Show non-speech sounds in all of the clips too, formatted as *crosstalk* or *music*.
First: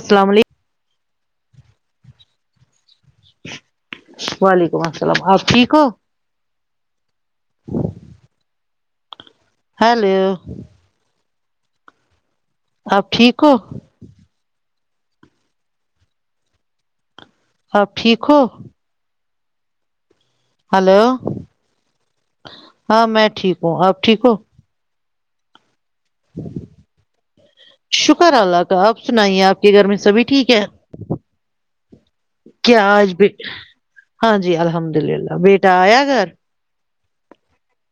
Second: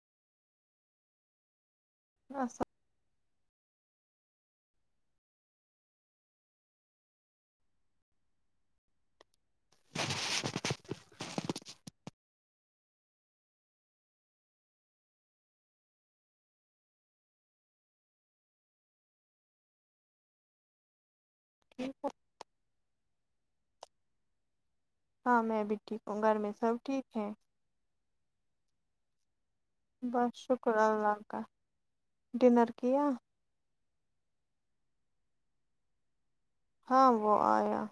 السلام علیکم *unintelligible* وعلیکم السلام آپ ٹھیک ہو *inaudible* ہیلو آپ ٹھیک ہو آپ ٹھیک ہو ہلو ٹھیک ہے ہاں میں ٹھیک آپ ٹھیک ہو ہاں میں ٹھیک گھر میں سب ٹھیک ہے شکر اللہ کا آپ سنائیے آپ کے گھر میں سبھی بس ٹھیک ہے شکر اللہ کاا کیا آج بھی ہاں جی الحمد للہ بیٹا آیا گھر ہاں وہہ آیا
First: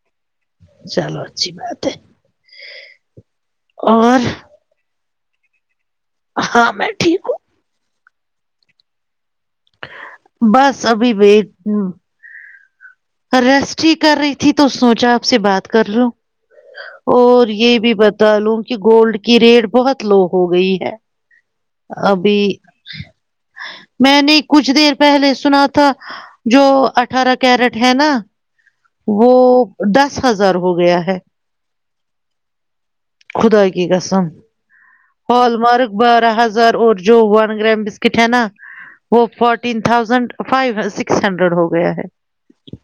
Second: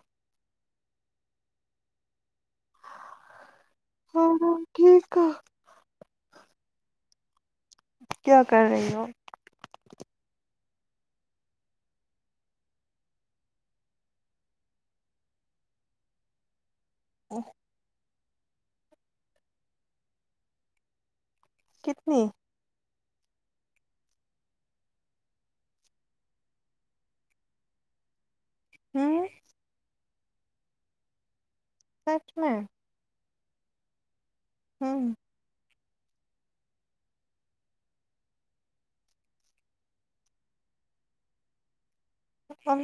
چلو اچھی بات ہے اور ک ہاں میں ٹھیک ہوں کیا کر رہی ہو بس ابھی بھیٹ ہ ریسٹ ہی کر رہی تھی تو سوچا آپ سے بات کر لو اور یہ بھی بت تلوم کہ گولڈ کی ریٹ بہت لو ہو گئی ہے کتنی ابھی میں نے کچھ دیر پہلے سنا تھا جو اٹھارہ کیرٹ ہے نا ہوں وہ دس ہزار ہو گیا ہے سچ میں خدائی کی قسم ہوں ہالمارک بارہ ہزار اور جو ون گرام بسکٹ ہے نا وہ fourteen thousand five six hundred ہو گیا ہے ہ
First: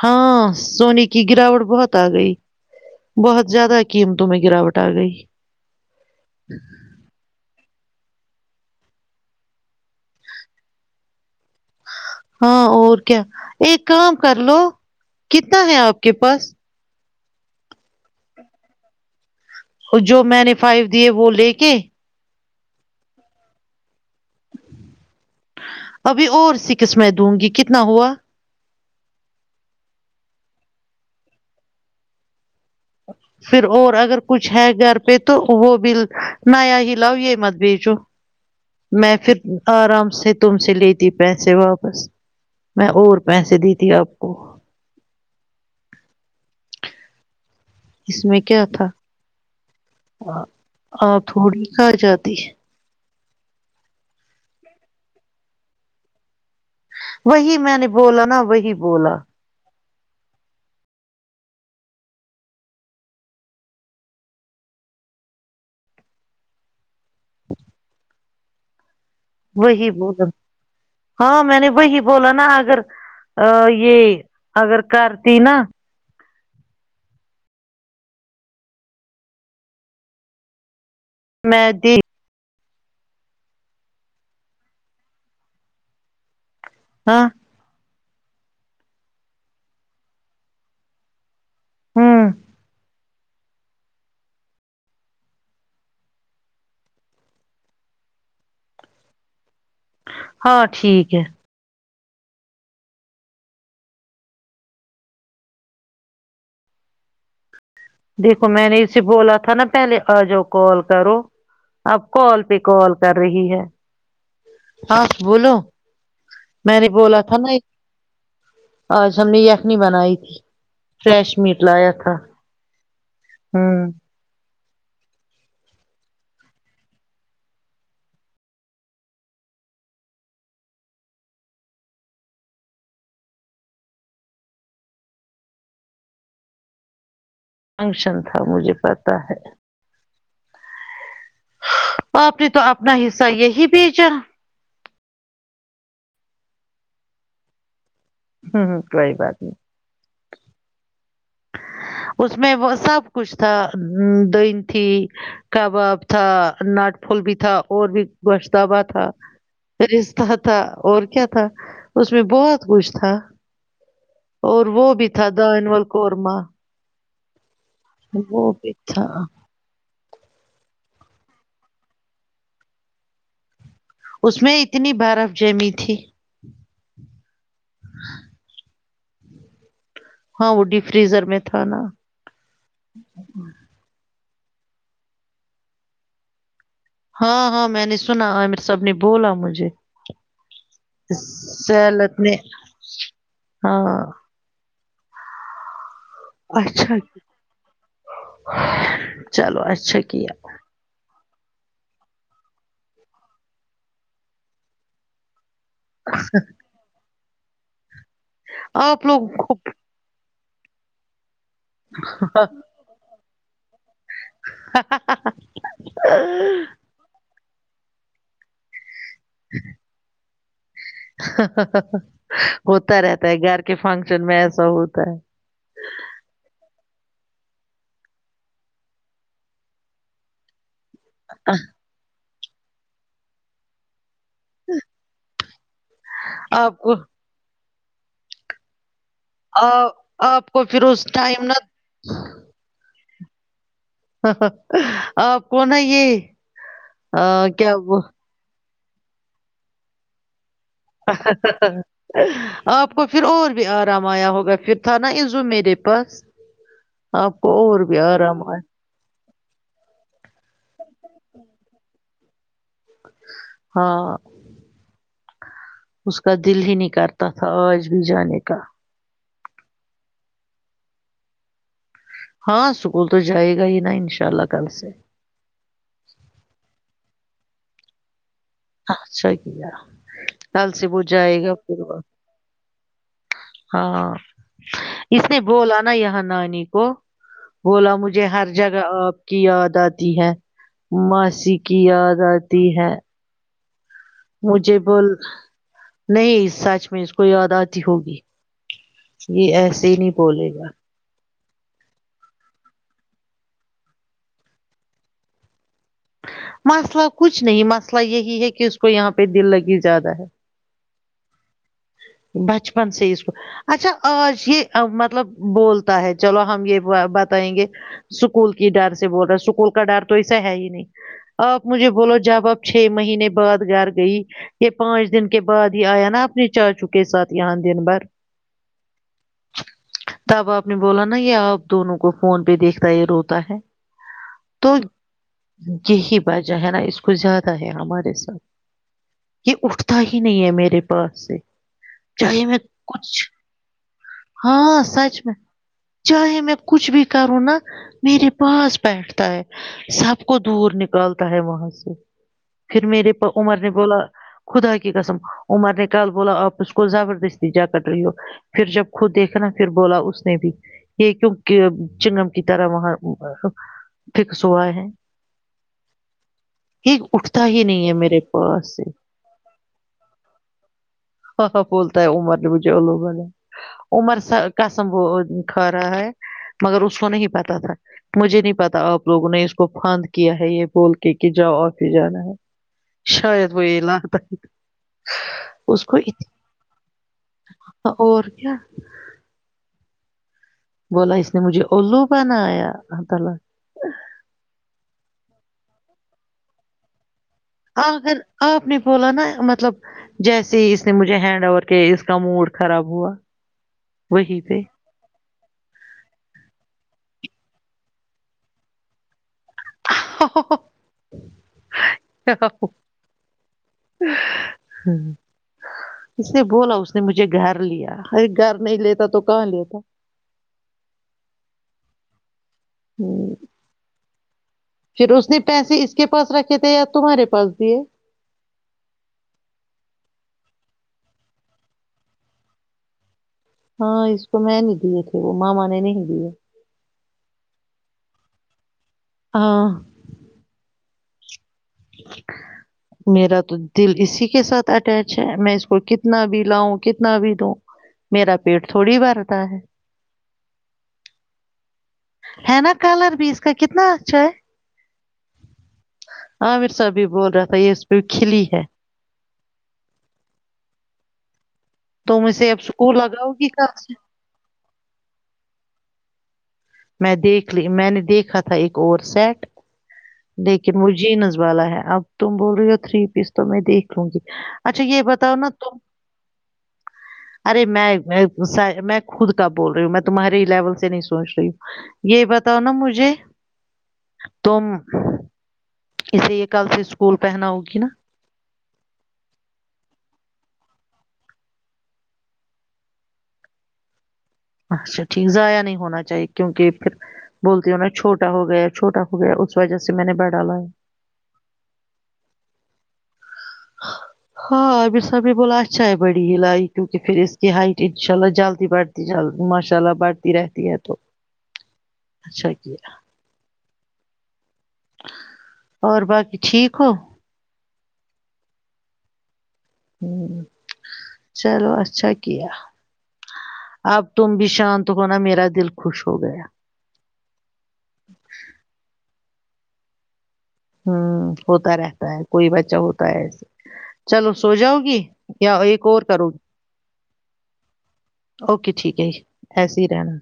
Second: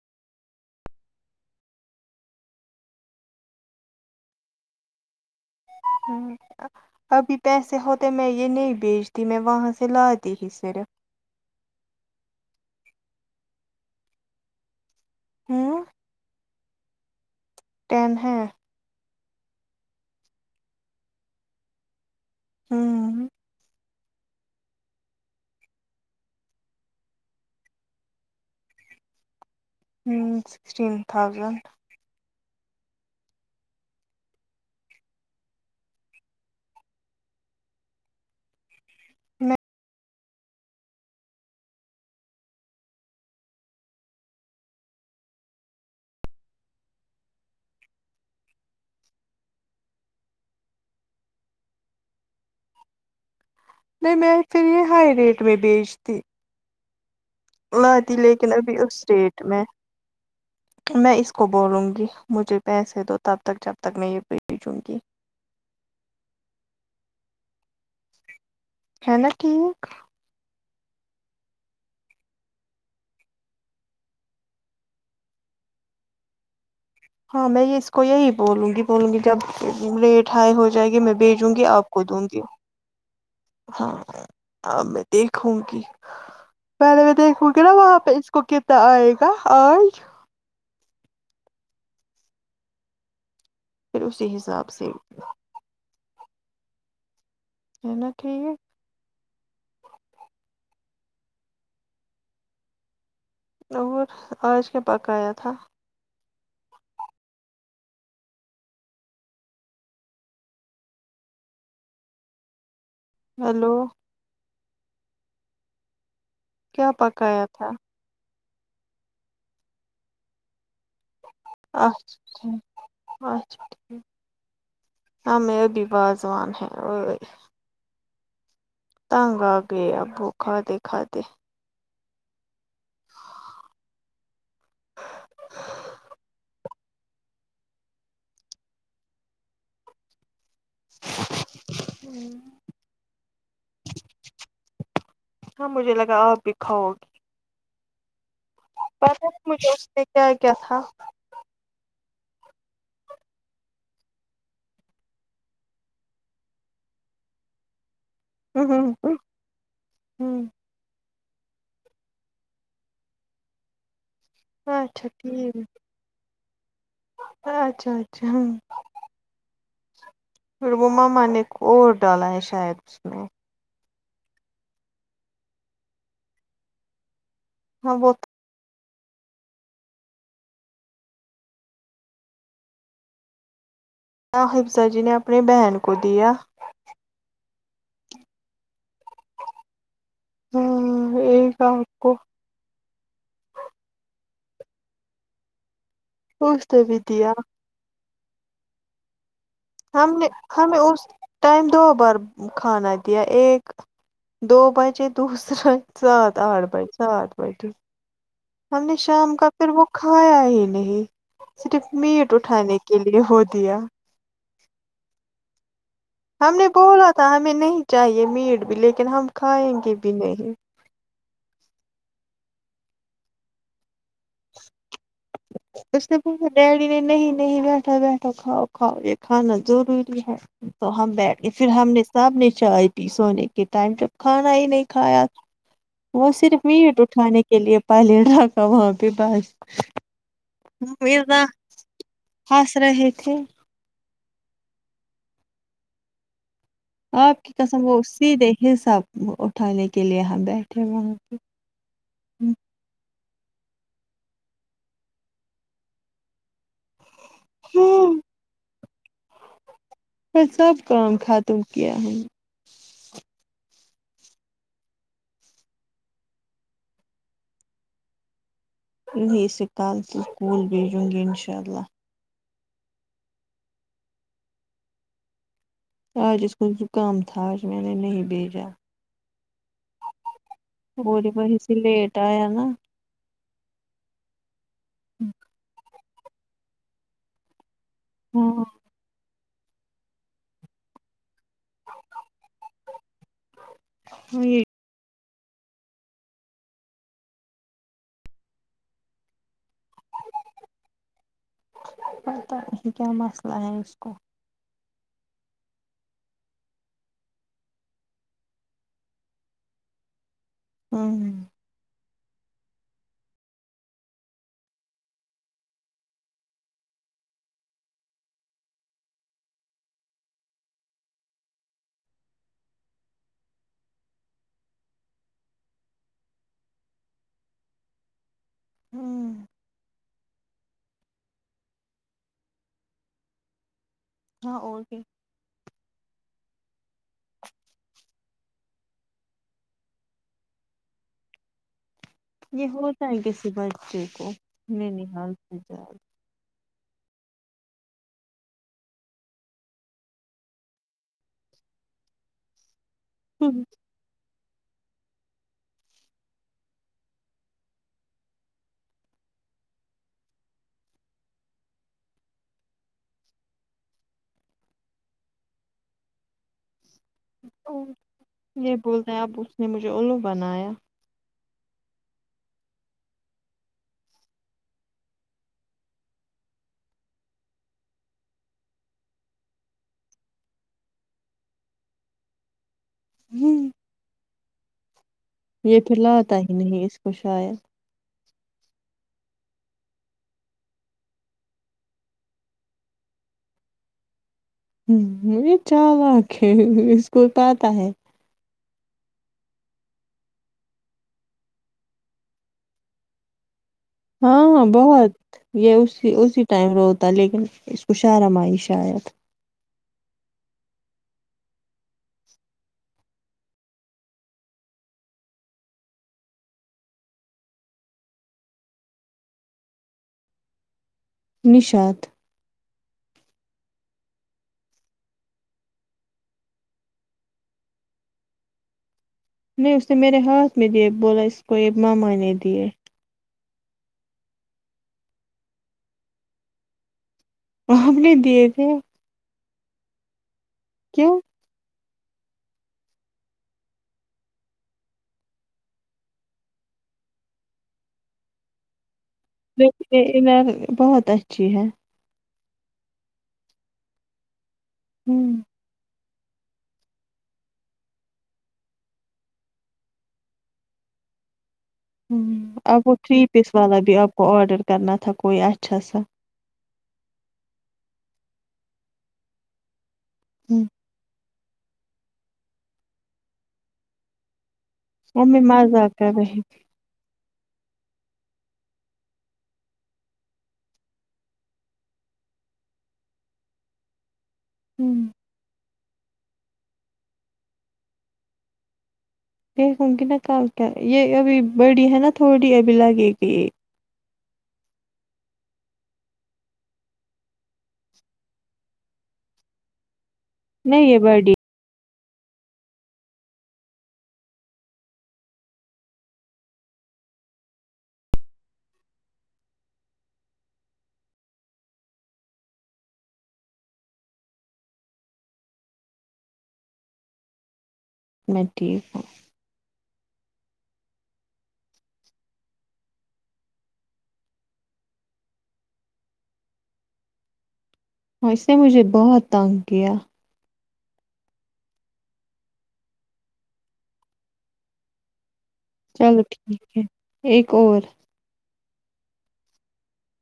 ہاں سونے کی گراوٹ بہت آ گئی بہت زیادہ قیمتوں میں گراوٹ آ گئی ہ ابھی پیسے ہوتے تو میں یہ نہیں بیچتی میں وہاں سے لاتی ہی صرف ہاں اور کیا ایک کام کر لو کتنا ہے ہوں آپ کے پاس ٹین ہے اور جو میں نے فائیو دیے وہ لے کے ہاں ابھی اور س قسمیں دوں گی کتنا ہوا ہ سکسٹین تھاؤزنڈ پھر اور اگر کچھ ہے گھر پہ تو وہ بل نایا ہی لاؤ یہ مت بیچو میں پھر آرام سے تم سے لیتی پیسے واپس میں اور پیسے دیتی آپ کو اس میں کیا تھا آ تھوڑی ک جاتی نہیں میں پھر یہ ہائی ریٹ میں بیچتی وہی میں نے لاتی بولا نا لیکن وہی ابھی اس بولا ریٹ میں میں اس کو بولوں گی مجھے پیسے دو تب تک جب تک میں یہ بھیجوں گی ہے نا ٹھیک وہی بولا ہاں میں نے وہی بولا نا اگر یہ اگر کرتی نا ہاں میں اس کو یہی بولوں گی بولوں گی جب ریٹ ہائی ہو جائے گی میں بھیجوں گی میں آپ دی کو دوں گی ہاں ا میں دیکھوں گی میںہلے بھی ہاں دیکھ گ نا وہاں پہ اس کو کتنا آئے گا آج ہوں پھر اسی حساب سے ہے نا ٹھیک ہے ہاں ٹھیک ہے اور آج کے پکایا تھا دیکھو میں نے اسے بولا تھا نا پہلے آ جاؤ کال کرو اپ کال پہ کال کر رہی ہے ہیلو ہاں بولو میں نے کیا بولا تھا پکایا نا ایک آج ہم نے یخنی بنائی تھی فریش میٹ لایا تھا اچھا ہوں ہ م بھی واضوان ہیں اور تنگ آ گئے ابو کھاتے کھاتے فنکشن تھا مجھے پتہ ہے آاپ نے تو اپنا حصہ یہی بھیجا ہاں مجھے لگا آپ بھی کھاؤ گے ہوں ہوں پ کوئی بات نہیں کیا کیا تھا اس میں وہ سب کچھ تھا دہ تھی کباب تھا ناٹ پھول بھی تھا اور بھی گوشتبہ تھا رشہ تھا اور کیا تھا تھا اس میں بہت کچھ تھا اور وہ اچھا بھی تھا د ٹھیک م اچھا اچھا وہ بھی تھا *inaudible* فربما میں نے کو اور ڈالا ہے شاید اس میں اس میں اتنی برف جیمی تھی ہاں وہ ہاں وہ ڈی فریزر میں تھا نا کیاحفظہ جی نے اپنی بہن کو دیا ہاں ہاں میں نے سنا امر ساب نے بولا مجھے ہاں ایک آپ سلت کو نے ہاں پوستا اچھا ویدیا *unintelligible* اچھا ہم نے کیا ہمیں اس ٹائم دو بار کھانا دیا ایک دو بجے دوس س سات آٹھ بائے سات *unintelligible* ہم نے آپ لوگ شام کا کو پھر وہ کھایا ہی نہیں صرف میٹ اٹھانے کے لیے ہو دیا ہم نے بولا تھا ہم نہیں چاہیے میٹ بھی لے کے ن ہم کھائیں گے بھی نہیں ہوتا رہتا ہے گھر کے فنکشن میں ایسا ہو اس نے پ ڈیڈی نے نہیں نہیں بیٹھا بیٹھا کھؤ کھاؤ یہ کھانا ضروری ہے تو ہم بیٹھ گئے پھر ہم نے سب نے چائے پی سونے کے ٹائم پ کھانا ہی نہیں کھایا وہ صرف آپ کو مٹ اٹھانے کے لیے *unintelligible* آ- *unintelligible* آپ کو پھر ہم اس ٹائم نہ چ آپ کون ہے یہ آپ آ، کی کیا قسم وہ سیدھے حساب اٹھانے کے لیے یہ بیٹھ آپ کو پھر اور بھی آرام آیا ہوگا پھر تھا نا ازو میرے پاس اپ کو اور بھی ہاں، ارام ایا ہو پ سب کام ختم کیا ہے ہاں اس کا دل ہی نکارتا تھا آج بھی جانے کا ا کال سے سکول بھی جن گی ا ان شاء اللہ ہاں سکول تو جائے گا ہی نا ان شاء اللہ کل سے آج اس کو زکام اج میں نے نہیں بھیجا ا سح کل سے وہ اور جائے گا وہیں سے پھر لیٹ آیا نا ہاں اس نے بولا نا یہاں نانی کو بولا مجھے ہر ہاں جگہ کی یاد آتی ہے م کسی کی یاد آتی ہے یہ مجے بول نہیں سچ میں اس کو یاد آتی ہوگی یہ ایسا ی نہیں بولے گا یہ کیا مسئلہ ہے اس کو مسئلہ کچھ نہیں مسئلہ یہی ہے کہ اس کو یہاں پہ دل لگی زیادہ ہے ہوں بچپن سے ہی اس کو اچھا آج یہ مطلب بولتا ہے چلو ہم یہ بتائیں گے اسکول کی ڈر سے بول رہے اسکول کا ڈر تو ایسا ہے ہی نہیں آپ مجھے بولو جب آپ چھ مہینے بعد گھر گئی کہ پانچ دن کے بعد ہی آیا نا آپ نی چاچ کے ساتھ یہاں دن بھر ہوں تب آپ نے بولا نا یہ آپ دونوں کو فون پہ دیکھتا یہ روتا ہے ہاں تو اور بھی یہی وجہ ہے نا اس کو زیادہ ہے ہمارے ساتھ یہ اٹھتا ہی نہیں ہے میرے پاس سےی یہ ہوتا ہے کسی بچے کو ہاں میں نہ سچ حال سے جد چاہے میں کچھ بھی کروں نا میرے پاس بیٹھتا ہے سب کو دور نکالتا ہے وہاں سے پھر میرے عمر نے زیادہ بولا خدا کی قسم عمر نے کال بولا آپ اس کو زبردستی جا کٹ رہی ہو پھر جب خود دیکھا نا پھر بولا اس نے بھی یہ کیوں چنگم کی طرح وہاں فکس ہوا ہے یہ اٹھتا ہی نہیں ہے میرے پاس یہ سے بولتے ہیں اب اس نے مجھے اولو بنایا ہاں بولتا ہے عمر نے مجھےو بلا عمر قسم کھا رہا ہے مگر اس کو نہیں پتا تھا مجھے نہیں پتا آپ لوگوں نے اس کو پاند کیا ہے یہ بول کے کہ جاؤ آفس جانا ہے شاید وہئی ل ہ یہ پل آتا ہی نہیں اس کو شاید چ بولا اس نے مجھے او بنایا تال ہ یہ چال آکھھی آگر آپ نے بولا نا مطلب جیسے ہی اس نے مجھے ہینڈ اوور کیا اس کا موڈ خراب ہوا وہی ہاں پہ ہاں بہت یہ اسی اسی ٹائم پر ہوتا لیکن اس کو شارمائی شاید ہ اس نے بولا اس نے مجھے گھر لیا ارے گھر نہیں لیتا تو کہاں لیتا نشاد ہوں۔ پھر اس نے پیسے اس کے پاس رکھے تھے یا تمہارے پاس دیے نہیں اس نے میرے ہاتھ میں دیے بولا اس کو ایک ماما نے دیے ہاں اس کو میں نہیں دیے تھے وہ ماما نے نہیں دیے وہ نے دیے تھے ہاں کیوں میرا تو دل اسی کے ساتھ اٹیچ ہے میں اس کو کتنا بھی لاؤں کتنا بھی دوں میرا پیٹ تھوڑی بار ر بہت اچھی ہے ہے نا کلر بھی اس کا کتنا اچھا ہے ہوں ہاںامرسا اب بھی بول رہا تھا یہ اس پہ کھلی ہے ہ تم اسے اب وہ سکول تھری لگاؤ پیس گی کل والا سے بھی آپ کو آرڈر کرنا تھا کوئی اچھا اچھا سا میں دیکھ لی میں نے دیکھا تھا ایک اور سیٹ ہوں، لیکن وہ جین والا ہے اب تم بول رہی ہو تھری پیس تو میں دیکھ لوں گی اچھا یہ بتاؤ ممی نا تم مزہ آ کر رہے ارے میں میں خود کا بول رہی ہوں میں تمہاریے لیول سے نہیں سوچ رہی ہ یہ بتاؤ نا مجھے تم تھی ہوں، اسے یہ کل سے اسکول پہنا ہوگی نا دیکھوں گی نا کل کیا یہ ابھی بڑی ہے نا تھوڑی ابھی لگے گی یہ اچھا ٹھیک ضائع نہیں ہونا چاہیے کیونکہ پھر بولتی ہو نا چھوٹا ہو گیا چھوٹا ہو گیا اس وجہ سے میں نے بٹ نہیں یہ بر ڈی ہاں اب صاح نے بولا اچھا ہے بڑی ہ لائی کیونکہ پھر اس کی ہائٹ انشاء اللہ جلدی بڑھتی جل ماشاء اللہ بڑھتی رہتی ہے تو اچھا کیا اور باقی ٹھیک ہو میں ٹھیک ہوں ہ چلو اچھا کیا اب تم بھی شانت ہونا میرا دل خوش ہو گیا ہاں اس سے مجھے بہت تانگیہ ہوں ہوتا رہتا ہے کوئی بچہ ہوتا ہے ایسے چلو سو جاؤ گی یا ایک اور چلو کرو گی ٹھیک ہے ایک اور اوکے ٹھیک ہے جی ایسے ہی رہنا